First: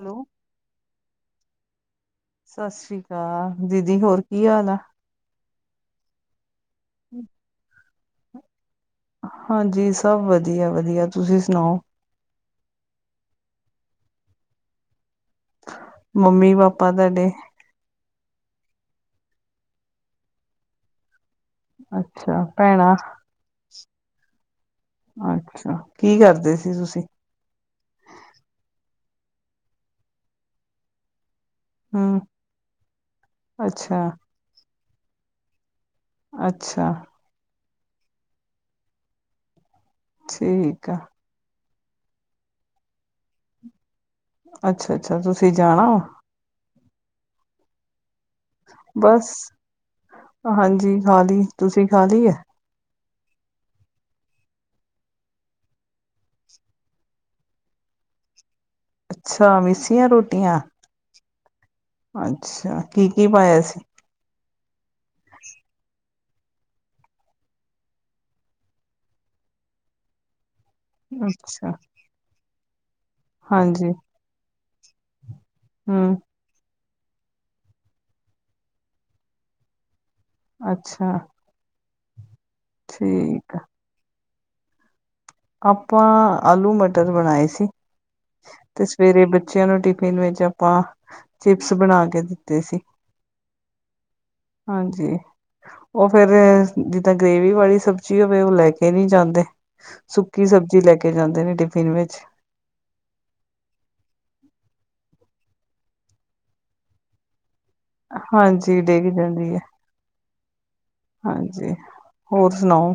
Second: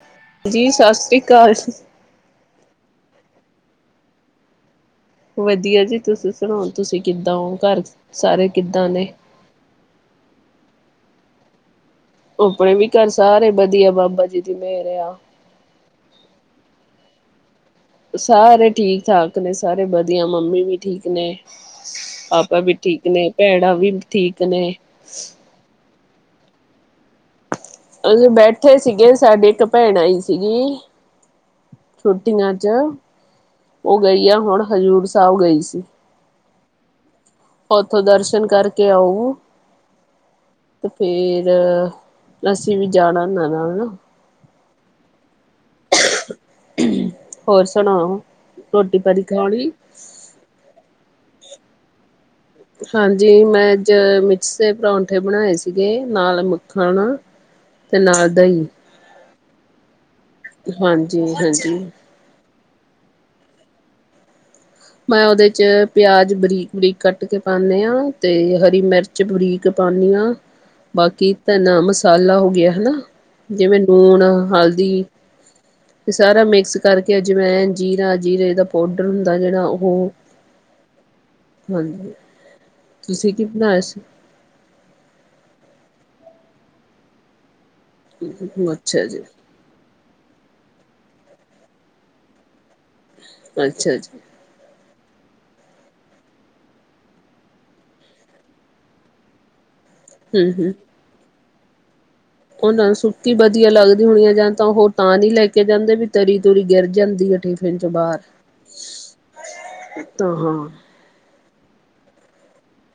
Hello, ਜੀ ਸਤਿ ਸ੍ਰੀ ਅਕਾਲ, ਸਤਿ ਸ੍ਰੀ ਅਕਾਲ, ਦੀਦੀ ਹੋਰ ਕੀ ਹਾਲ ਆ। ਵਧੀਆ ਜੀ ਤੁਸੀਂ ਸੁਣਾਓ ਤੁਸੀਂ ਕਿੱਦਾਂ ਹੋ ਘਰ ਸਾਰੇ ਕਿੱਦਾਂ ਨੇ। ਹਾਂਜੀ ਸਭ ਵਧੀਆ-ਵਧੀਆ ਤੁਸੀਂ ਸੁਣਾਓ। ਆਪਣੇ ਵੀ ਘਰ ਸਾਰੇ ਵਧੀਆ ਬਾਬਾ ਜੀ ਦੀ ਮੇਰ ਆ। ਮੰਮੀ ਪਾਪਾ ਤੁਹਾਡੇ, ਸਾਰੇ ਠੀਕ-ਠਾਕ ਨੇ, ਸਾਰੇ ਵਧੀਆ, ਮੰਮੀ ਵੀ ਠੀਕ ਨੇ, ਅੱਛਾ ਪਾਪਾ ਵੀ ਭੈਣਾਂ ਠੀਕ ਨੇ, ਭੈਣਾਂ ਵੀ ਠੀਕ ਨੇ, ਅੱਛਾ, ਕੀ ਕਰਦੇ ਸੀ ਤੁਸੀਂ? ਅਸੀਂ ਬੈਠੇ ਸੀਗੇ, ਸਾਡੀ ਇੱਕ ਭੈਣ ਆਈ ਸੀਗੀ, ਹੂੰ ਛੁੱਟੀਆਂ ਚ, ਉਹ ਅੱਛਾ ਗਈ ਆ, ਹੁਣ ਹਜ਼ੂਰ ਸਾਹਿਬ ਗਈ ਸੀ, ਅੱਛਾ। ਉੱਥੋਂ ਦਰਸ਼ਨ ਕਰਕੇ ਆਊ, ਤੇ ਠੀਕ ਆ। ਫੇਰ ਅਸੀਂ ਵੀ ਜਾਣਾ, ਊਨਾਂ ਨਾਲ ਨਾ। ਅੱਛਾ-ਅੱਛਾ ਤੁਸੀਂ ਜਾਣਾ ਵ? ਹੋਰ ਸੁਣਾਉ, ਬਸ ਹਾਂਜੀ ਖਾ ਲਈ, ਤੁਸੀਂ ਖਾ ਲਈ ਹੈ? ਹਾਂਜੀ ਮੈਂ ਅੱਜ ਮਿੱਸੇ ਪਰੌਂਠੇ ਬਣਾਏ ਸੀਗੇ, ਨਾਲ ਮੱਖਣ ਤੇ ਨਾਲ ਦਹੀਂ। ਅੱਛਾ, ਮਿਸੀਆਂ ਰੋਟੀ ਹਾਂਜੀ-ਹਾਂਜੀ ਅੱਛਾ ਕੀ-ਕੀ ਪਾਇਆ ਸੀ? ਮੈਂ ਉਹਦੇ 'ਚ ਪਿਆਜ਼ ਬਰੀਕ-ਬਰੀਕ ਕੱਟ ਕੇ ਪਾਉਂਦੇ ਹਾਂ, ਤੇ ਹਰੀ ਮਿਰਚ ਬਰੀਕ ਪਾਉਂਦੀ ਹਾਂ। ਹ [unintelligible] ਬਾਕੀ ਧਨਾ ਮਸਾਲਾ ਹੋ ਗਿਆ ਹੈ ਨਾ, ਜਿਵੇਂ ਹਾਂਜੀ ਲੂਣ ਹਲਦੀ? ਇਹ ਹੂੰ ਸਾਰਾ ਮਿਕਸ ਕਰਕੇ ਅੱਜਵੈਨ, ਜੀਰਾ-ਜੀਰੇ ਦਾ ਪਾਊਡਰ ਹੁੰਦਾ, ਜਿਹੜਾ ਉਹ ਅੱਛਾ। ਹਾਂਜੀ, ਤੁਸੀਂ ਕੀ ਠੀਕ ਆ। ਬਣਾਇਆ ਸੀ? ਆਪਾਂ ਆਲੂ ਮਟਰ ਬਣਾਏ ਸੀ, ਤੇ ਅੱਛਾ ਜੀ ਸਵੇਰੇ ਬੱਚਿਆਂ ਨੂੰ ਟਿਫਿਨ ਵਿੱਚ ਆਪਾਂ, ਚਿਪਸ ਬਣਾ ਕੇ ਦਿੱਤੇ ਸੀ। ਅੱਛਾ ਅੱਛਾ ਹਾਂਜੀ। ਉਹ ਫੇਰ ਜਿੱਦਾਂ ਗ੍ਰੇਵੀ ਵਾਲੀ ਸਬਜ਼ੀ ਹੋਵੇ, ਉਹ ਲੈ ਕੇ ਨਹੀਂ ਜਾਂਦੇ। ਸੁੱਕੀ ਹਮ ਹਮ ਸਬਜ਼ੀ ਲੈ ਕੇ ਜਾਂਦੇ ਨੇ ਟਿਫਿਨ ਵਿੱਚ। ਉਹਨਾਂ ਨੂੰ ਸੁੱਕੀ ਵਧੀਆ ਲੱਗਦੀ ਹੋਣੀ ਹੈ, ਜਾਂ ਤਾਂ ਹੋਰ ਤਾਂ ਨਹੀਂ ਲੈ ਕੇ ਜਾਂਦੇ ਵੀ ਤਰੀ ਤੂਰੀ ਗਿਰ ਜਾਂਦੀ ਹੈਠੇ। [unintelligible] ਹਾਂਜੀ ਡਿੱਗ ਜਾਂਦੀ ਹੈ ਹਾਂਜੀ ਹੋਰ ਸੁਣਾਓ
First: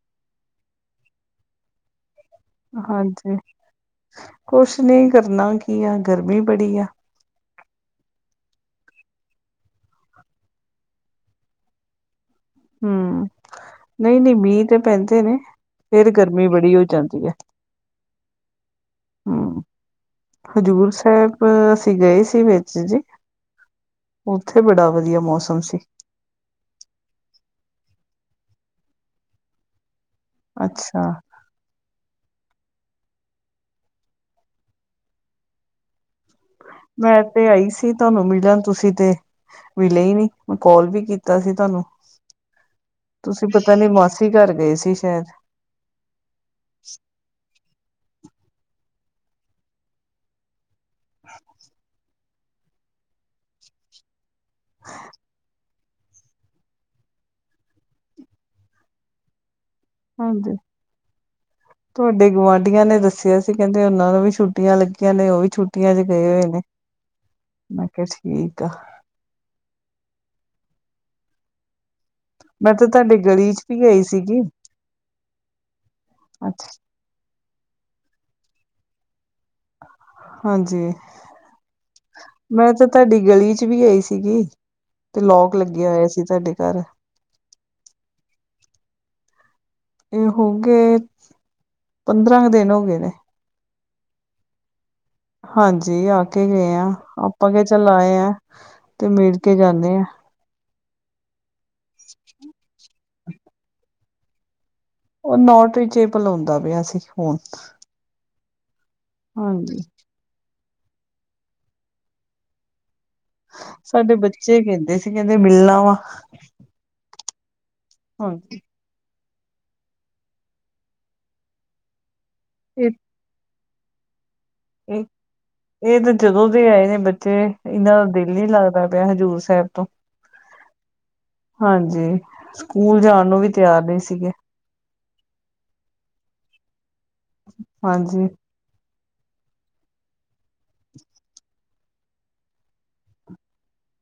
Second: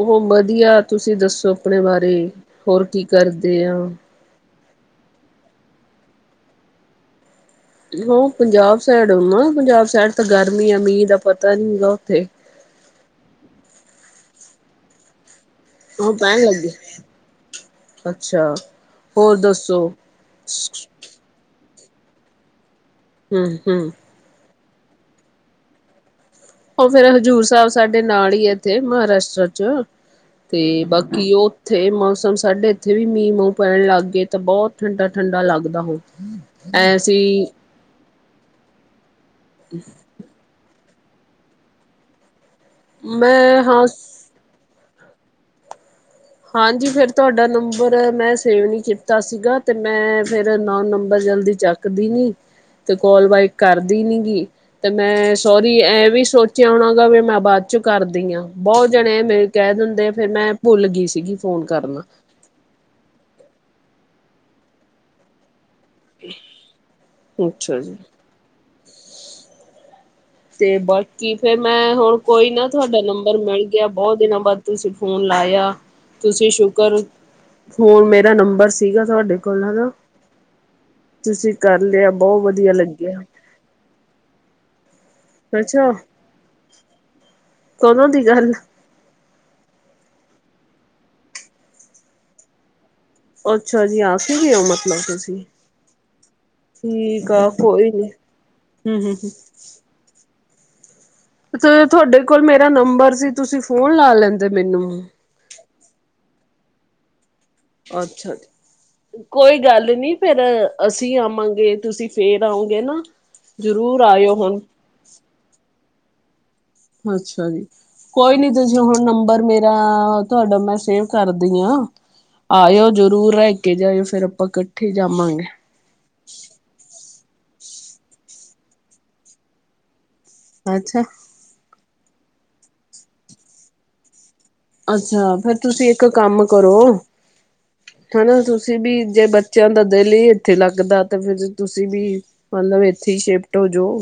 ਉਹ ਵਧੀਆ, ਤੁਸੀਂ ਦੱਸੋ ਆਪਣੇ ਬਾਰੇ ਹੋਰ ਕੀ ਹਾਂਜੀ, ਕਰਦੇ ਆ ਕੁਛ ਨਹੀਂ, ਕਰਨਾ ਕੀ ਆ ਗਰਮੀ ਬੜੀ ਆ ਔਹ ਪੰਜਾਬ ਸਾਈਡ ਔ ਨਾ, ਪੰਜਾਬ ਸਾਈਡ ਤਾਂ ਗਰਮੀ ਐ, ਮੀਂਹ ਦਾ ਪਤਾ ਨੀ ਹੈਗਾ ਉੱਥੇ ਹੂ, ਨਹੀਂ-ਨਹੀਂ ਮੀਂਹ ਤੇ ਪੈਂਦੇ ਨੇ, ਫੇਰ ਉਹ ਪੈਣ ਗਰਮੀ ਲੱਗੇ ਬੜੀ ਹੋ ਜਾਂਦੀ ਹੈ। ਅੱਛਾ ਹੋਰ ਹੂ ਦੱਸੋ ਹਜ਼ੂਰ ਸਾਹਿਬ ਅਸੀਂ ਗਏ ਸੀ, ਵਿੱਚ ਜੀ ਹੂ ਹੂ ਉੱਥੇ ਬੜਾ ਵਧੀਆ ਮੌਸਮ ਸੀ। ਉਹ ਫੇਰ ਹਜ਼ੂਰ ਸਾਹਿਬ ਸਾਡੇ ਨਾਲ ਹੀ ਆ ਇੱਥੇ, ਮਹਾਰਾਸ਼ਟਰ ਚ' ਤੇ ਅੱਛਾ ਬਾਕੀ ਉਹ ਇੱਥੇ ਮੌਸਮ ਸਾਡੇ ਇੱਥੇ ਵੀ ਮੀਂਹ ਮੂੰਹ ਪੈਣ ਲੱਗ ਗਏ ਤਾਂ ਬਹੁਤ ਠੰਡਾ-ਠੰਡਾ ਲੱਗਦਾ ਹੋ। ਮੈਂ ਤੇ ਐਸੀਂ ਆਈ ਸੀ ਤੁਹਾਨੂੰ ਮਿਲਣ ਤੁਸੀ ਤੇ ਮਿਲੇ ਹੀ ਨਹੀ। ਕਾਲ ਵੀ ਕੀਤਾ ਸੀ ਤੁਹਾਨੂੰ ਤੁਸੀ ਮੈਂ ਪਤਾ ਹਾਂ ਨੀ ਮਾਸੀ ਘਰ ਗਏ ਸੀ ਸ਼ਾਇਦ ਹਾਂਜੀ ਫਿਰ ਤੁਹਾਡਾ ਨੰਬਰ ਮੈਂ ਸੇਵ ਨਹੀਂ ਕੀਤਾ ਸੀਗਾ। ਤੇ ਮੈਂ ਫੇਰ ਨੋਨ ਨੰਬਰ ਜਲਦੀ ਚੱਕਦੀ ਨੀ ਤੇ ਕੋਲ ਬੇਕ ਕਰਦੀ ਨੀ ਗੀ। ਤੇ ਮੈਂ ਸੋਰ ਇਹ ਵੀ ਸੋਚਿਆ ਹੋਣਾ ਗਾ, ਵੀ ਮੈਂ ਬਾਅਦ ਚੋਂ' ਕਰਦੀ ਹਾਂ, ਬਹੁਤ ਜਣੇ ਐਵੇ ਕਹਿ ਦੇਣ ਤੇ ਫਿਰ ਮੈਂ ਹਾਂਜੀ ਭੁੱਲ ਗਈ ਸੀ। ਤੁਹਾਡੇ ਗੁਆਂਢੀਆਂ ਨੇ ਦੱਸਿਆ ਸੀ। ਕਹਿੰਦੇ ਉਹਨਾਂ ਨੂੰ ਵੀ ਛੁੱਟੀਆਂ ਲੱਗੀਆਂ ਨੇ ਉਹ ਵੀ ਛੁੱਟੀਆਂ 'ਚ ਗਏ ਹੋਏ ਨੇ ਅੱਛਾ ਮੈਂ ਜੀ ਕਿਹਾ ਠੀਕ ਆ। ਤੇ ਬਾਕੀ ਫੇਰ ਮੈਂ ਹੁਣ ਕੋਈ ਨਾ ਮੈਂ ਤਾਂ ਤੁਹਾਡਾ ਤੁਹਾਡੀ ਨੰਬਰ ਗਲੀ 'ਚ ਮਿਲ ਵੀ ਗਿਆ ਗਈ ਬਹੁਤ ਸੀਗੀ ਦਿਨਾਂ ਬਾਅਦ ਤੁਸੀਂ ਫੋਨ ਲਾਇਆ। ਤੁਸੀ ਅੱਛਾ ਸ਼ੁਕਰ ਫੋਨ ਮੇਰਾ ਨੰਬਰ ਸੀਗਾ ਤੁਹਾਡੇ ਕੋਲ ਹੈ ਹਨਾ। ਹਾਂਜੀ ਤੁਸੀ ਕਰ ਲਿਆ ਬਹੁ ਮੈਂ ਵਧੀਆ ਤਾਂ ਲੱਗਿਆ। ਕਿ ਲੋਕ ਅੱਛਾ ਲੱਗਿਆ ਹੋਇਆ ਸੀ ਤੁਹਾਡੇ ਘਰ ਕਦੋਂ ਦੀ ਗੱਲ ਇਹ ਹੋ ਗਏ ਪੰਦਰਾਂ ਕੁ ਦਿਨ ਹੋ ਗਏ ਨੇ। ਅੱਛਾ ਜੀ ਆ ਕਿ ਗਏ ਹੋ ਮਤਲਬ ਕਿ ਹਾਂਜੀ ਆ ਕੇ ਗਏ ਹਾਂ ਆ ਆਪਾਂ ਕਿ ਚੱਲ ਕੋਈ ਨੀ ਆਏ ਹ ਹੂੰ ਤੇ ਹੂੰ ਹੂੰ, ਮਿਲ ਕੇ ਜਾਂਦੇ ਆਂ। ਤੇ ਤੁਹਾਡੇ ਕੋਲ ਮੇਰਾ ਨੰਬਰ ਸੀ ਤੁਸੀਂ ਫੋਨ ਲਾ ਲੈਂਦੇ ਮੈਨੂੰ ਉਹ ਨੋਟ ਰੀਚੇਬਲ ਹੁੰਦਾ ਪਿਆ ਸੀ ਫੋਨ ਅੱਛਾ ਜੀ ਕੋਈ ਹਾਂਜੀ। ਗੱਲ ਨੀ। ਫੇਰ ਅਸੀ ਆਵਾਂਗੇ ਤੁਸੀਂ ਫੇਰ ਆਓਗੇ ਨਾ ਜ਼ਰੂਰ ਆਇਓ ਹੁਣ ਏ ਕਹਿੰਦੇ ਮਿਲਣਾ ਵਾ ਅੱਛਾ ਜੀ ਕੋਈ ਨੀ ਇਹ ਤੁਸ ਤੇ ਹੁਣ ਨੰਬਰ ਮੇਰਾ ਤੁਹਾਡਾ ਮੈਂ ਸੇਵ ਕਰਦੀ ਹਾਂ ਆਇਓ ਜਰੂਰ ਕੇ ਜਾਇਓ ਫੇਰ ਆਪਾਂ ਇਕੱਠੇ ਇਹ ਜਾਵਾਂਗੇ। ਇਹ ਤੇ ਜਦੋਂ ਦੇ ਆਏ ਨੇ ਬੱਚੇ ਇਹਨਾਂ ਦਾ ਦਿਲ ਨੀ ਲੱਗਦਾ ਪਿਆ ਹਜ਼ੂਰ ਸਾਹਿਬ ਤੋਂ ਅੱਛਾ ਹਾਂਜੀ ਸਕੂਲ ਜਾਣ ਨੂੰ ਵੀ ਤਿਆਰ ਨਹੀਂ ਸੀਗੇ। ਅੱਛਾ ਫੇਰ ਤੁਸੀਂ ਇੱਕ ਕੰਮ ਕਰੋ ਹਾਂਜੀ। ਹਨਾ ਤੁਸੀ ਤੁਸੀ ਵੀ ਜੇ ਬੱਚਿਆਂ ਦਾ ਦਿਲ ਹੀ ਇੱਥੇ ਲੱਗਦਾ ਤੇ ਫੇਰ ਤੁਸੀ ਵੀ ਮਤਲਬ ਇੱਥੇ ਹੀ ਸ਼ਿਫਟ ਹੋ ਜੋ।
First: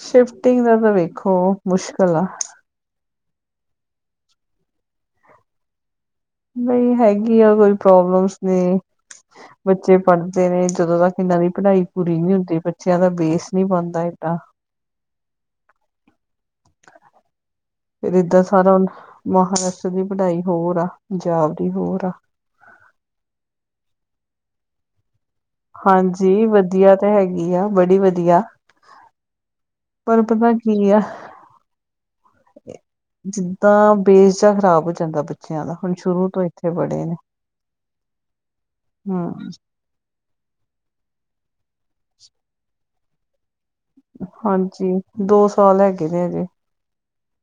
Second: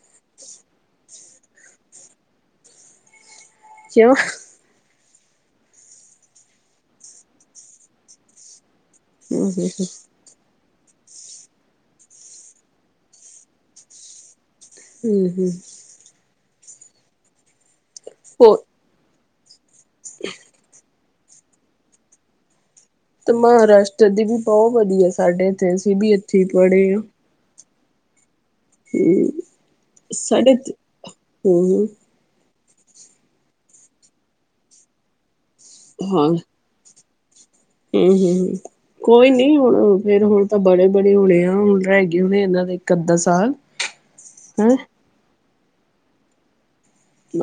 ਸ਼ਿਫਟਿੰਗ ਦਾ ਤਾਂ ਵੇਖੋ ਮੁਸ਼ਕਿਲ ਆ। ਕਿਉਂ [inaudible] ਨਹੀਂ ਹੈਗੀ ਆ ਕੋਈ ਪ੍ਰੋਬਲਮਸ ਨੇ ਹਮ ਬੱਚੇ ਪੜ੍ਹ ਨੇ ਜਦੋਂ ਤੱਕ ਇਹਨਾਂ ਦੀ ਪੜ੍ਹਾਈ ਪੂਰੀ ਨੀ ਹੁੰਦੀ ਬੱਚਿਆਂ ਦਾ ਬੇਸ ਨਹੀਂ ਬੰਦਾ ਏਦਾਂ ਹੂੰ-ਹੂੰ ਫਿਰ ਏਦਾਂ ਹੋ ਸਾਰਾ ਮਹਾਰਾਸ਼ਟਰ ਦੀ ਪੜ੍ਹਾਈ ਹੋਰ ਆ ਪੰਜਾਬ ਦੀ ਹੋਰ ਆ। ਤੇ ਮਹਾਰਾਸ਼ਟਰ ਦੀ ਵੀ ਬਹੁ ਵਧੀਆ ਸਾਡੇ ਇੱਥੇ ਅਸੀਂ ਵੀ ਇੱਥੇ ਹੀ ਹਾਂਜੀ ਪੜ੍ਹੇ ਵਧੀਆ ਤਾਂ ਹੈਗੀ ਆ ਬੜੀ ਵਧੀਆ ਹੂੰ ਪਰ ਪਤਾ ਕੀ ਆ। ਹਮ ਜਿੱਦਾਂ ਬੇਸ ਜਾ ਖਰਾਬ ਹੋ ਜਾਂਦਾ ਬੱਚਿਆਂ ਦਾ ਹੁਣ ਸ਼ੁਰੂ ਤੋਂ ਈ ਇੱਥੇ ਬੜੇ ਨੇ। ਹੂੰ-ਹੂੰ ਕੋਈ ਹਮ ਨੀ ਹੁਣ ਫੇਰ ਹੁਣ ਤਾਂ ਬੜੇ -ਬੜੇ ਹੋਣੇ ਆ ਹੁਣ ਰਹਿ ਗਏ ਹੋਣੇ ਇਹਨਾਂ ਦੇ ਇੱਕ ਅੱਧਾ ਸਾਲ ਹੈਂ ਹਾਂਜੀ ਦੋ ਸਾਲ ਹੈਗੇ ਨੇ ਅਜੇ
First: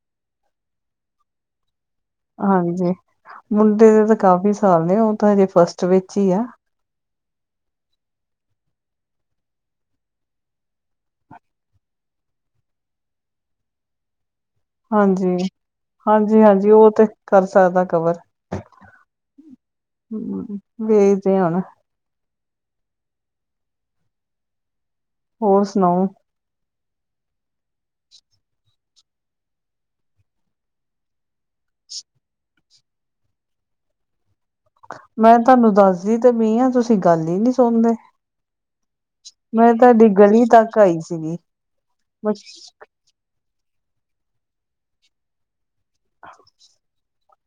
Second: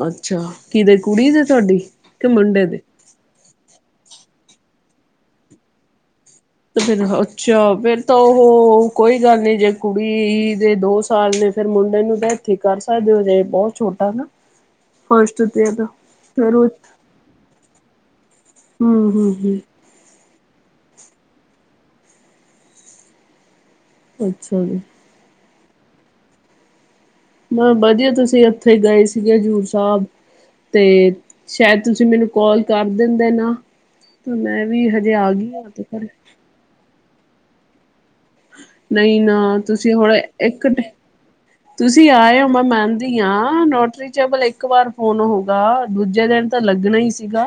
ਅੱਛਾ ਕਿਦੇ ਕੁੜੀ ਦੇ ਤੁਹਾਡੀ ਕਿ ਮੁੰਡੇ ਦੇ ਹਾਂਜੀ ਮੁੰਡੇ ਦੇ ਤਾਂ ਕਾਫੀ ਸਾਲ ਨੇ ਉਹ ਤਾਂ ਹਜੇ ਫਸਟ ਵਿੱਚ ਹੀ ਆ। ਤੇ ਫਿਰ ਅੱਛਾ ਫਿਰ ਤਾਂ ਉਹ ਕੋਈ ਗੱਲ ਨਹੀਂ ਜੇ ਕੁੜੀ ਦੇ ਦੋ ਸਾਲ ਨੇ। ਫੇਿਰ ਮੁੰਡੇ ਨੂੰ ਤਾਂ ਇੱਥੇ ਹੀ ਕਰ ਸਕਦੇ ਹੋ ਜਜੇ ਬਹੁਤ ਛੋਟਾ ਨਾ ਫਸਟ ਹਾਂਜੀ ਤੇ ਦਾ ਹਾਂਜੀ ਫਿਰ ਹਾਂਜੀ ਉਹ ਤੇ ਕਰ ਸਕਦਾ ਕਵਰ ਹਮ ਹਮ ਹਮ ਹਮ ਵੇਖਦੇ ਹ ਨਾ ਅੱਛਾ ਜੀ ਹੋਰ ਸੁਣਾਓ ਮੈਂ ਵਧੀਆ ਤੁਸੀਂ ਉੱਥੇ ਗਏ ਸੀਗੇ ਹਜ਼ੂਰ ਸਾਹਿਬ ਅਤੇ ਸ਼ਾਇਦ ਤੁਸੀਂ ਮੈਨੂੰ ਕੋਲ ਕਰ ਦਿੰਦੇ ਨਾ ਤਾਂ ਮੈਂ ਵੀ ਹਜੇ ਆ ਮੈਂ ਗਈ ਹਾਂ ਤੁਹਾਨੂੰ ਘਰੇ ਦੱਸਦੀ ਤੇ ਮ ਹਾਂ ਤੁਸੀਂ ਗੱਲ ਹੀ ਨਹੀਂੀ ਸੁਣਦੇ ਨਹੀਂ ਨਾ ਮੈਂ ਤੁਸੀਂ ਤੁਹਾਡੀ ਹਣ ਗਲੀ ਇੱਕ ਤੱਕ ਆਈ ਸੀਗੀ ਤੁਸੀਂ ਆਏ ਹੋ ਮੈਂ ਮ ਹ ਨੋਟਰੀ ਚਬਲ ਇੱਕ ਵਾਰ ਫੋਨ ਹੋ ਗ ਦੂਜੇ ਦਿਨ ਤਾਂ ਲੱਗਣਾ ਹੀ ਸੀਗਾ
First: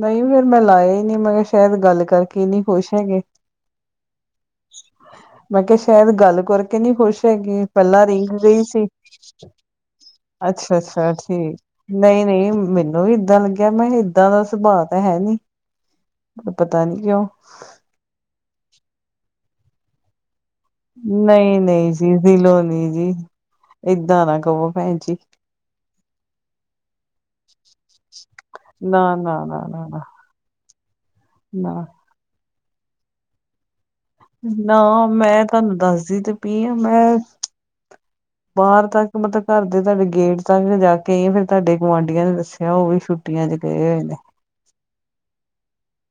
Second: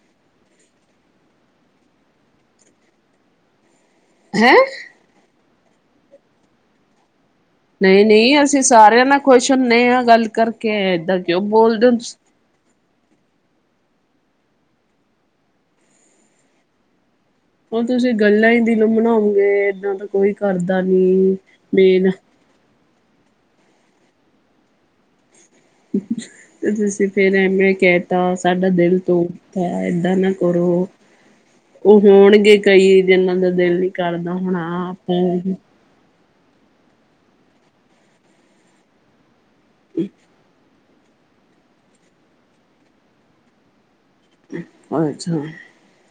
ਨਹੀਂ ਫੇਿਰ ਮੈਂ ਲਾਇਆ ਹੀ ਨਹੀਂ ਮੈਂ ਕਿਹਾ ਸ਼ਾਇਦ ਗੱਲ ਕਰਕੇ ਨਹੀਂ ਖੁਸ਼ ਹੈਗੇ ਹੈਂ ਮੈਂ ਕਿਹਾ ਸ਼ਾਇਦ ਗੱਲ ਕਰਕੇ ਨਹੀਂੀ ਖੁਸ਼ ਹੈਗੀ ਪਹਿਲਲਾ ਨਹੀਂ ਰਿੰਗ ਨਹੀਂ ਅਸੀਂ ਗਈ ਸੀ ਸਾਰਿਆਂ ਨਾਲ ਖੁਸ਼ ਹੁੰਦੇ ਹਾਂ ਗੱਲ ਕਰਕੇ ਅੱਛਾ ਅੱਛਾ ਏਦਾਂ ਕਿਉਂ ਠੀਕ ਬੋਲਦੇ ਹੋ ਤੁਸੀਂ ਨਹੀਂ ਨਹੀਂ ਮੈਨੂੰ ਮੈਨੂੰ ਵੀ ਇਏਦਾਂ ਲੱਗਿਆ ਮੈਂ ਏਦਾਂ ਦਾ ਸੁਭਾਅ ਤਾਂ ਹੈ ਨੀ ਪਤਾ ਨੀ ਕਿਉਂ ਉਹ ਤੁਸੀਂ ਗੱਲਾਂ ਹੀ ਦਿਲੋ ਮਨਾਓਗੇ ਇਏਦਾਂ ਦਾ ਕੋਈ ਕਰ ਨਹੀਂ ਨਹੀਂ ਜੀ ਦਿਲੋਂ ਨੀ ਜੀ ਏਦਾਂ ਨਾ ਕਵੋ ਭੈਣ ਜੀ ਤੇ ਤੁਸੀਂ ਫਿਰ ਐਵੇਂ ਕਹਿ ਤਾ ਸਾਡਾ ਦਿਲ ਨਾ ਤ ਨਾ ਨਾ ਏਦਾਂ ਨਾ ਕਰੋ ਨਾ ਉਹ ਹੋਣਗੇ ਕਈ ਦਿਨਾਂ ਦਾ ਦਿੱ ਲਈ ਨਾ ਮੈਂ ਤੁਹਾਨੂੰ ਦੱਸਦੀ ਤੇ ਪ ਹ ਮੈਂ ਬਾਹਰ ਤੱਕ ਮਤਲਬ ਘਰ ਦੇ ਤੁਹਾਡੇ ਗੇਟ ਤਾਂ ਜਾ ਕੇ ਫਿਰ ਤੁਹਾਡੇ ਗੁਆਂਢੀਆਂ ਨੇ ਦੱਸਿਆ ਉਹ ਵੀ ਛੁੱਟੀਆਂ ਚ ਗਏ ਹੋਏ ਨੇ ਅੱਛਾ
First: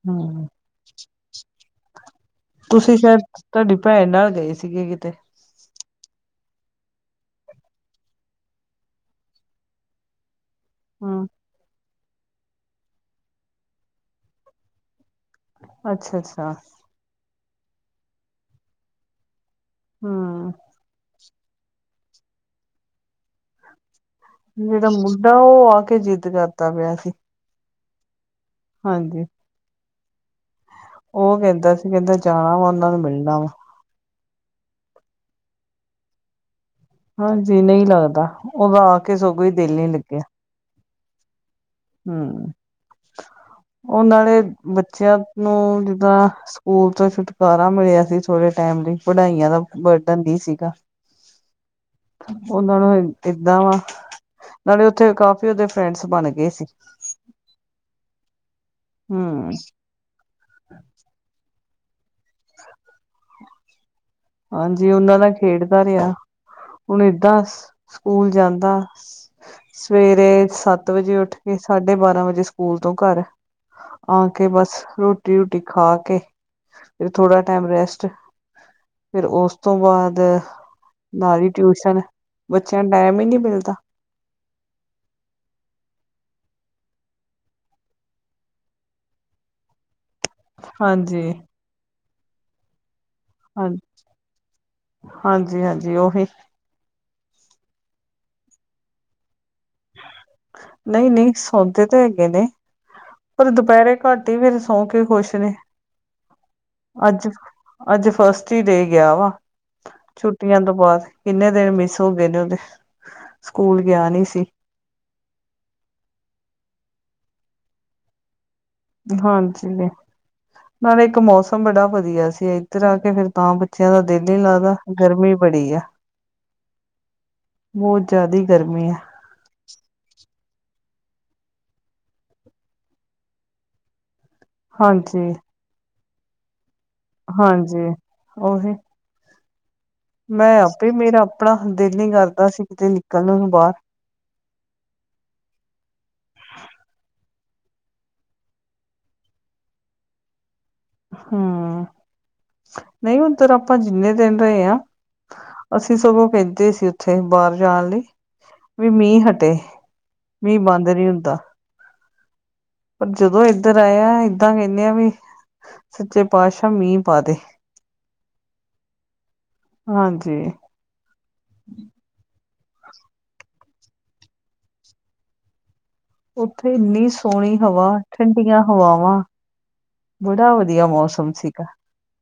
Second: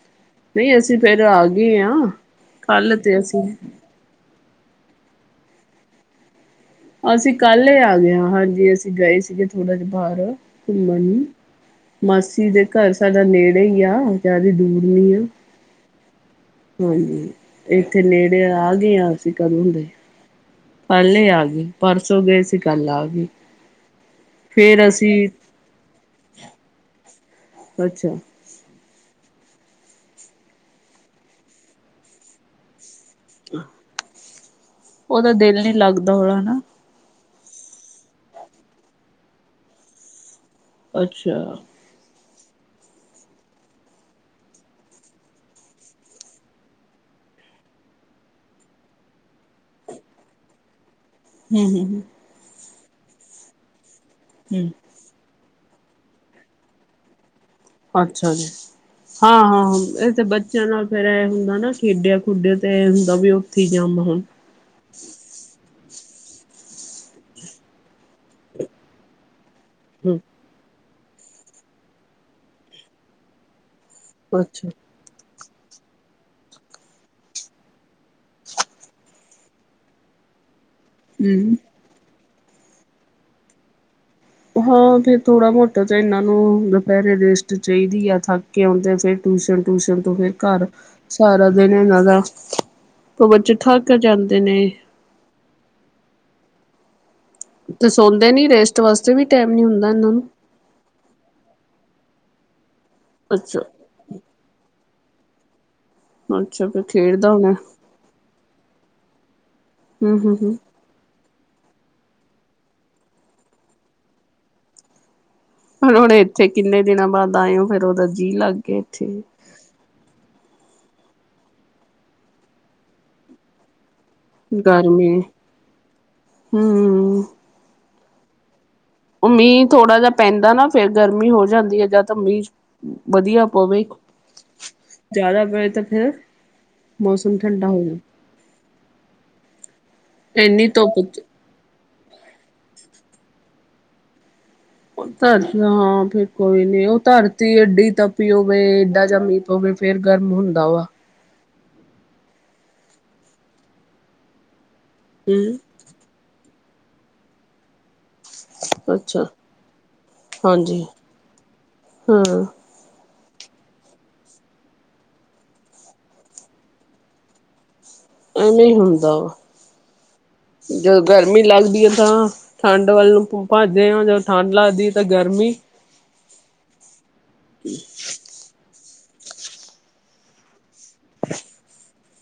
ਹਮ ਨਹੀਂ ਅਸੀਂ ਫੇਿਰ ਆ ਗਏ ਹਾਂ ਤੁਸੀਂ ਕੱਲ ਤੇ ਸ਼ਾਇਦ ਅਸੀਂ ਤੁਹਾਡੀ ਭੈਣ ਨਾਲ ਗਏ ਸੀਗੇ ਕਿਤੇ ਅਸੀਂ ਕੱਲ ਆ ਗਏ ਹ ਹਾਂਜੀ ਅਸੀਂ ਗਏ ਸੀਗੇ ਥੋੜਾ ਜਿਹਾ ਬਾਹਰ ਘੁੰਮਣ ਨੂੰ ਹੂੰ ਮਾਸੀ ਦੇ ਘਰ ਸਾਡਾ ਨੇੜੇ ਹੀ ਆ ਕਦੀ ਦੂਰ ਨੀ ਆ ਅੱਛਾ ਅੱਛਾ ਹਾਂਜੀ ਇੱਥੇ ਨੇੜੇ ਆ ਗਏ ਹਾਂ ਅਸੀਂ ਕਦੋਂ ਹੁੰਦੇ ਹਾਂ ਪਹਿਲੇ ਆ ਗਈ ਪਰਸੋਂ ਗਏ ਸੀ ਗੱਲ ਆ ਗਈ ਜਿਹੜਾ ਮੁੰਢਾ ਉਹ ਆ ਕੇ ਜਿੱਦ ਕਰਤਾ ਪਿਆ ਸੀ ਅੱਛਾ ਹਾਂਜੀ ਉਹ ਕਹਿੰਦਾ ਸੀ ਕਹਿੰਦਾ ਜਾਣਾ ਵਾ ਉਹਨਾਂ ਨੂੰ ਮਿਲਣਾ ਵਾ ਉਹਦਾ ਦਿਲ ਨਹੀਂੀ ਲੱਗਦਾ ਹੋਦਾ ਹਨਾ ਹਾਂਜੀ ਨਹੀਂ ਲੱਗਦਾ ਉਦਾ ਆ ਕੇ ਸਗੋਂ ਹੀ ਦਿਲ ਨੀ ਲੱਗਿਆ ਅੱਛਾ ਹਮ ਉਹ ਨਾਲੇ ਬੱਚਿਆਂ ਨੂੰ ਜਿੱਦਾਂ ਸਕੂਲ ਤੋਂ ਛੁਟਕਾਰਾ ਮਿਲਿਆ ਸੀ ਥੋੜੇ ਟਾਈਮ ਲਈ ਪੜ੍ਹਾਈਆਂ ਦਾ ਬਰਡਨ ਹੀ ਸੀਗਾ ਹਮ ਹਮ ਹਮ ਉਹਨਾਂ ਨੂੰ ਏਦਾਂ ਵਾ ਹੂੰ, ਨਾਲੇ ਉੱਥੇ ਕਾਫੀ ਉਹਦੇ ਫਰੈਂਡਸ ਬਣ ਗਏ ਸੀ ਅੱਛਾ ਜੀ ਹਾਂ ਹੂੰ ਹਾਂ ਇਹ ਤੇ ਬ ਨਾਲ ਫੇਰ ਇਹ ਹੁੰਦਾ ਨਾ ਖੇਡਿਆ ਖੁਡਿਆ ਤੇ ਇਹ ਹੁੰਦਾ ਵੀ ਉੱਥੇ ਹੀ ਜਾਮ ਹੁਣ ਹਾਂਜੀ ਉਹਨਾਂ ਦਾ ਖੇਡਦਾ ਰਿਹਾ ਹੁਣ ਏਦਾਂ ਸਕੂਲ ਜਾਂਦਾ ਹੂੰ ਸਵੇਰੇ ਸੱਤ ਵਜੇ ਉੱਠ ਕੇ ਸਾਢੇ ਬਾਰਾਂ ਵਜੇ ਸਕੂਲ ਤੋਂ ਘਰ ਆ ਕੇ ਅੱਛਾ ਬਸ ਰੋਟੀ ਰੂਟੀ ਖਾ ਕੇ ਫਿਰ ਥੋੜਾ ਟਾਈਮ ਰੈਸਟ ਫਿਰ ਉਸ ਤੋਂ ਬਾਅਦ ਨਾਲ ਦੀ ਹੂੰ ਟਿਊਸ਼ਨ ਬੱਚਿਆਂ ਨੂੰ ਟਾਈਮ ਹੀ ਨਹੀਂ ਮਿਲਦਾ ਹਾਂ ਫਿਰ ਥੋੜਾ ਬਹੁਤਾ ਤਾਂ ਇਹਨਾਂ ਨੂੰ ਦੁਪਹਿਰੇ ਰੇਸਟ ਚਾਹੀਦੀ ਆ ਥ ਕੇ ਆਉਂਦੇ ਫਿਰ ਟਿਊਸ਼ਨ ਟਿਊਸ਼ਨ ਤੋਂ ਫਿਰ ਘਰ ਹਾਂਜੀ ਸਾਰਾ ਦਿਨ ਇਹਨਾਂ ਦਾ ਬੱਚੇ ਹਾਂ ਥੱਕ ਕੇ ਜਾਂਦੇ ਨੇ ਹਾਂਜੀ ਹਾਂਜੀ ਉਹੀ ਤੇ ਸੌਂਦੇ ਨੀ ਰੈਸਟ ਵਾਸਤੇ ਵੀ ਟਾਈਮ ਨੀ ਹੁੰਦਾ ਇਹਨਾਂ ਨੂੰ ਨਹੀਂ ਨਹੀਂ ਸੌਦੇ ਤਾਂ ਹੈਗੇ ਨੇ ਪਰ ਅੱਛਾ ਦੁਪਹਿਰੇ ਘੱਟ ਹੀ ਫੇਰ ਸੌਂ ਕੇ ਖੁਸ਼ ਨੇ ਅੱਛਾ ਫਿਰ ਅੱਜ ਖੇਡਦਾ ਹੋਣਾ ਅੱਜ ਫਸਟ ਹੀ ਡੇ ਗਿਆ ਵਾ ਹੂੰ ਹੂੰ ਹੂੰ ਛੁੱਟੀਆਂ ਤੋਂ ਬਾਅਦ ਕਿੰਨੇ ਦਿਨ ਮਿਸ ਹੋ ਗਏ ਨੇ ਉਹਦੇ ਸਕੂਲ ਗਿਆ ਨੀ ਸੀ ਹੁਣ ਹੁਣ ਇੱਥੇ ਕਿੰਨੇ ਦਿਨਾਂ ਬਾਅਦ ਆਏ ਹੋ ਫੇਰ ਉਹਦਾ ਜੀਅ ਲੱਗ ਗਿਆ ਇੱਥੇ ਹਾਂਜੀ ਨਾਲੇ ਇੱਕ ਮੌਸਮ ਬੜਾ ਵਧੀਆ ਸੀ ਇੱਧਰ ਆ ਕੇ ਫਿਰ ਤਾਂ ਬੱਚਿਆਂ ਦਾ ਦਿਲ ਹੀ ਲੱਗਦਾ ਗਰਮੀ ਬੜੀ ਆ ਹੂੰ ਬਹੁਤ ਜ਼ਿਆਦਾ ਹੀ ਗਰਮੀ ਏ ਉਹ ਮੀਂਹ ਥੋੜਾ ਜਿਹਾ ਪੈਂਦਾ ਨਾ ਫੇਰ ਗਰਮੀ ਹੋ ਜਾਂਦੀ ਹੈ ਜ ਤਾਂ ਮੀਂਹ ਵਧੀਆ ਪਵੇ ਹਾਂਜੀ ਜ਼ਿਆਦਾ ਪਵੇ ਤਾਂ ਫਿਰ ਮੌਸਮ ਠੰਡਾ ਹੋ ਹਾਂਜੀ ਜਾ ਉਹੀ ਮੈਂ ਆਪੇ ਮੇਰਾ ਆਪਣਾ ਦਿਲ ਹੀ ਕਰਦਾ ਸੀ ਕਿਤੇ ਨਿਕਲਣ ਨੂੰ ਬਾਹਰ ਧਰਤੀ ਹਾਂ ਫੇਰ ਕੋਈ ਨੀ ਉਹ ਧਰਤੀ ਏਡੀ ਤਪੀ ਹੋਵੇ ਏਡਾ ਜਾ ਮ ਸੋਵੇ ਫਿਰ ਗਰਮ ਹੁੰਦਾ ਵਾ ਹੂੰ ਨਹੀਂ ਹੁਣ ਤੇ ਆਪਾਂ ਜਿੰਨੇ ਦਿਨ ਰਹੇ ਹਾਂ ਹੂੰ ਅਸੀਂ ਸਗੋਂ ਕਹਿੰਦੇ ਸੀ ਉੱਥੇ ਬਾਹਰ ਜਾਣ ਲਈ ਵੀ ਅੱਛਾ ਮੀਂਹ ਹਟੇ ਮੀਂਹ ਹਾਂਜੀ ਬੰਦ ਨਹੀਂ ਹੁੰਦਾ ਹਾਂ ਪਰ ਜਦੋਂ ਇਧਰ ਆਇਆ ਏਦਾਂ ਕਹਿੰਦੇ ਆ ਵੀ ਸੱਚੇ ਪਾਤਸ਼ਾਹ ਮੀਂਹ ਪਾ ਦੇ ਐਵੇਂ ਹੁੰਦਾ ਵਾ ਹਾਂਜੀ ਜਦੋਂ ਗਰਮੀ ਲੱਗਦੀ ਐ ਤਾਂ ਠੰਡ ਵੱਲ ਨੂੰ [unintelligible] ਆ ਜਦੋਂ ਠੰਡ ਲੱਗਦੀ ਤਾਂ ਗਰਮੀ ਉੱਥੇ ਇੰਨੀ ਸੋਹਣੀ ਹਵਾ ਠੰਡੀਆਂ ਹਵਾਵਾਂ ਬੜਾ ਵਧੀਆ ਮੌਸਮ ਤੁਮ ਸੀਗਾ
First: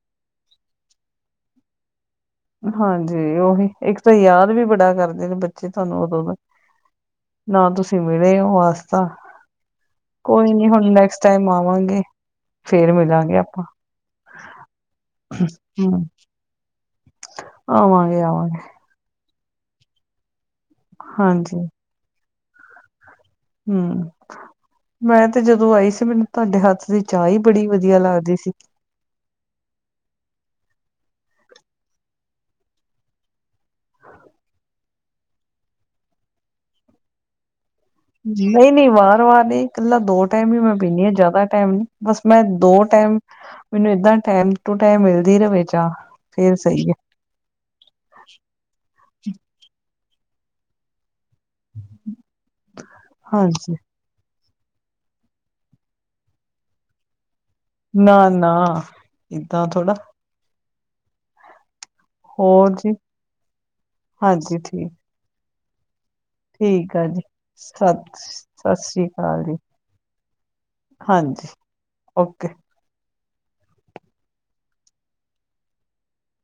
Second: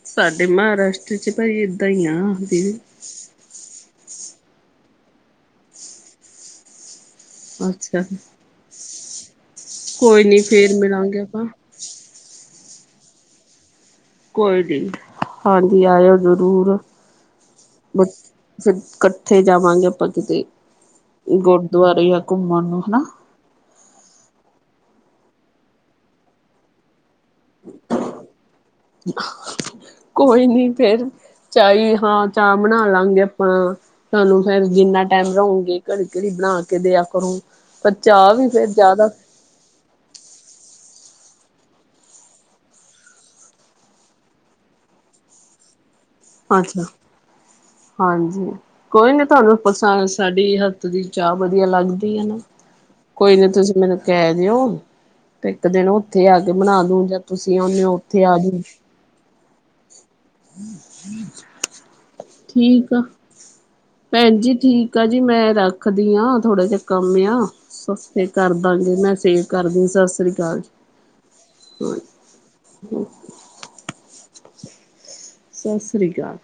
ਸਾਡੇ ਮਹਾਰਾਸ਼ਟਰ ਚ ਭਾਈ ਏਦਾਂ ਹੀ ਆ ਦੀਦੀ। ਹਾਂਜੀ ਉਹੀ ਇੱਕ ਤਾਂ ਯਾਦ ਵੀ ਬੜਾ ਕਰਦੇ ਨੇ ਬੱਚੇ ਤੁਹਾਨੂੰ ਉਦੋਂ ਦਾ ਨਾ ਤੁਸੀਂ ਅੱਛਾ ਮਿਲੇ ਹੋ ਵਾਸ ਤਾਂ ਕੋਈ ਨੀ ਫੇਰ ਹੁਣ ਮਿਲਾਂਗੇ ਨੈਕਸਟ ਆਪਾਂ ਟਾਈਮ ਆਵਾਂਗੇ ਫੇਰ ਮਿਲਾਂਗੇ ਆਪਾਂ ਕੋਈ ਨੀ ਹਾਂਜੀ ਹੂੰ ਆਇਓ ਜਰੂਰ ਆਵਾਂਗੇ ਆਵਾਂਗੇ ਇਕੱਠੇ ਜਾਵਾਂਗੇ ਆਪਾਂ ਕਿਤੇ ਹਾਂਜੀ ਗੁਰਦੁਆਰੇ ਜਾਂ ਘੁੰਮਣ ਨੂੰ ਹਨਾ ਹੂੰ ਮੈਂ ਤੇ ਜਦੋਂ ਆਈ ਸੀ ਮੈਨੂੰ ਤੁਹਾਡੇ ਹੱਥ ਦੀ ਚਾਹ ਹੀ ਬੜੀ ਵਧੀਆ ਲੱਗਦੀ ਸੀ ਕੋਈ ਨੀ ਫੇਰ ਚਾ ਹਾਂ ਚਾਹ ਬਣਾ ਲਵਾਂਗੇ ਆਪਾਂ ਤੁਹਾਨੂੰ ਫੇਰ ਜਿੰਨਾ ਟਾਈਮ ਰਉਗੇ ਘੜੀ ਘੜੀ ਬਣਾ ਕੇ ਦਿਆ ਕਰੋ ਪਰ ਚਾਹ ਵੀ ਫੇਰ ਨਹੀਂ ਨਹੀਂ [unintelligible] ਜ਼ਿਆਦਾ ਵਾਰ ਨਹੀਂ ਇਕੱਲਾ ਦੋ ਟਾਈਮ ਹੀ ਮੈਂ ਪੀਂਦੀ ਹਾਂ ਜ਼ਿਆਦਾ ਟਾਈਮ ਨੀ ਬਸ ਮੈਂ ਦੋ ਟਾਈਮ ਮੈਨੂੰ ਏਦਾਂ ਟੈਮ ਟੂ ਟਾਈਮ ਮਿਲਦੀ ਰਵੇ ਚਾ ਅੱਛਾ ਹਾਂਜੀ ਕੋਈ ਨੀ ਤੁਹਾਨੂੰ ਪਸ਼ਾਣ ਸਾਡੀ ਦੀ ਚਾਹ ਵਧੀਆ ਲੱਗਦੀ ਹੈ ਨਾ ਕੋਈ ਨੀ ਤੁਸੀਂ ਹਾਂਜੀ ਮੈਨੂੰ ਕਹਿ ਦਿਓ ਤੇ ਇੱਕ ਦਿਨ ਉੱਥੇ ਆ ਕੇ ਬਣਾ ਦੂੰ ਤੁਸੀਂ ਆਉਦੇ ਹੋ ਨਾ ਉੱਥੇ ਨਾ ਆਜਈ ਏਦਾਂ ਥੋੜਾ ਹੋਰ ਜੀ ਠੀਕ ਆ ਭੈਣ ਜ ਠੀਕ ਆ ਜੀ ਮੈਂ ਰੱਖਦੀ ਹਾਂ ਥੋੜਾ ਜਿਹਾ ਠੀਕ ਕੰਮ ਜੀ ਆ ਸ ਸਤਿ ਸਤਿ ਕਰਦਾਂਗੇ ਸ੍ਰੀ ਮੈਂ ਸੇਵ ਅਕਾਲ ਜੀ ਕਰਦੀ ਸਤਿ ਸ੍ਰੀ ਅਕਾਲ ਜੀ ਹਾਂਜੀ ਓਕੇ ਹਮ ਸਤਿ ਸ਼੍ਰੀ ਅਕਾਲ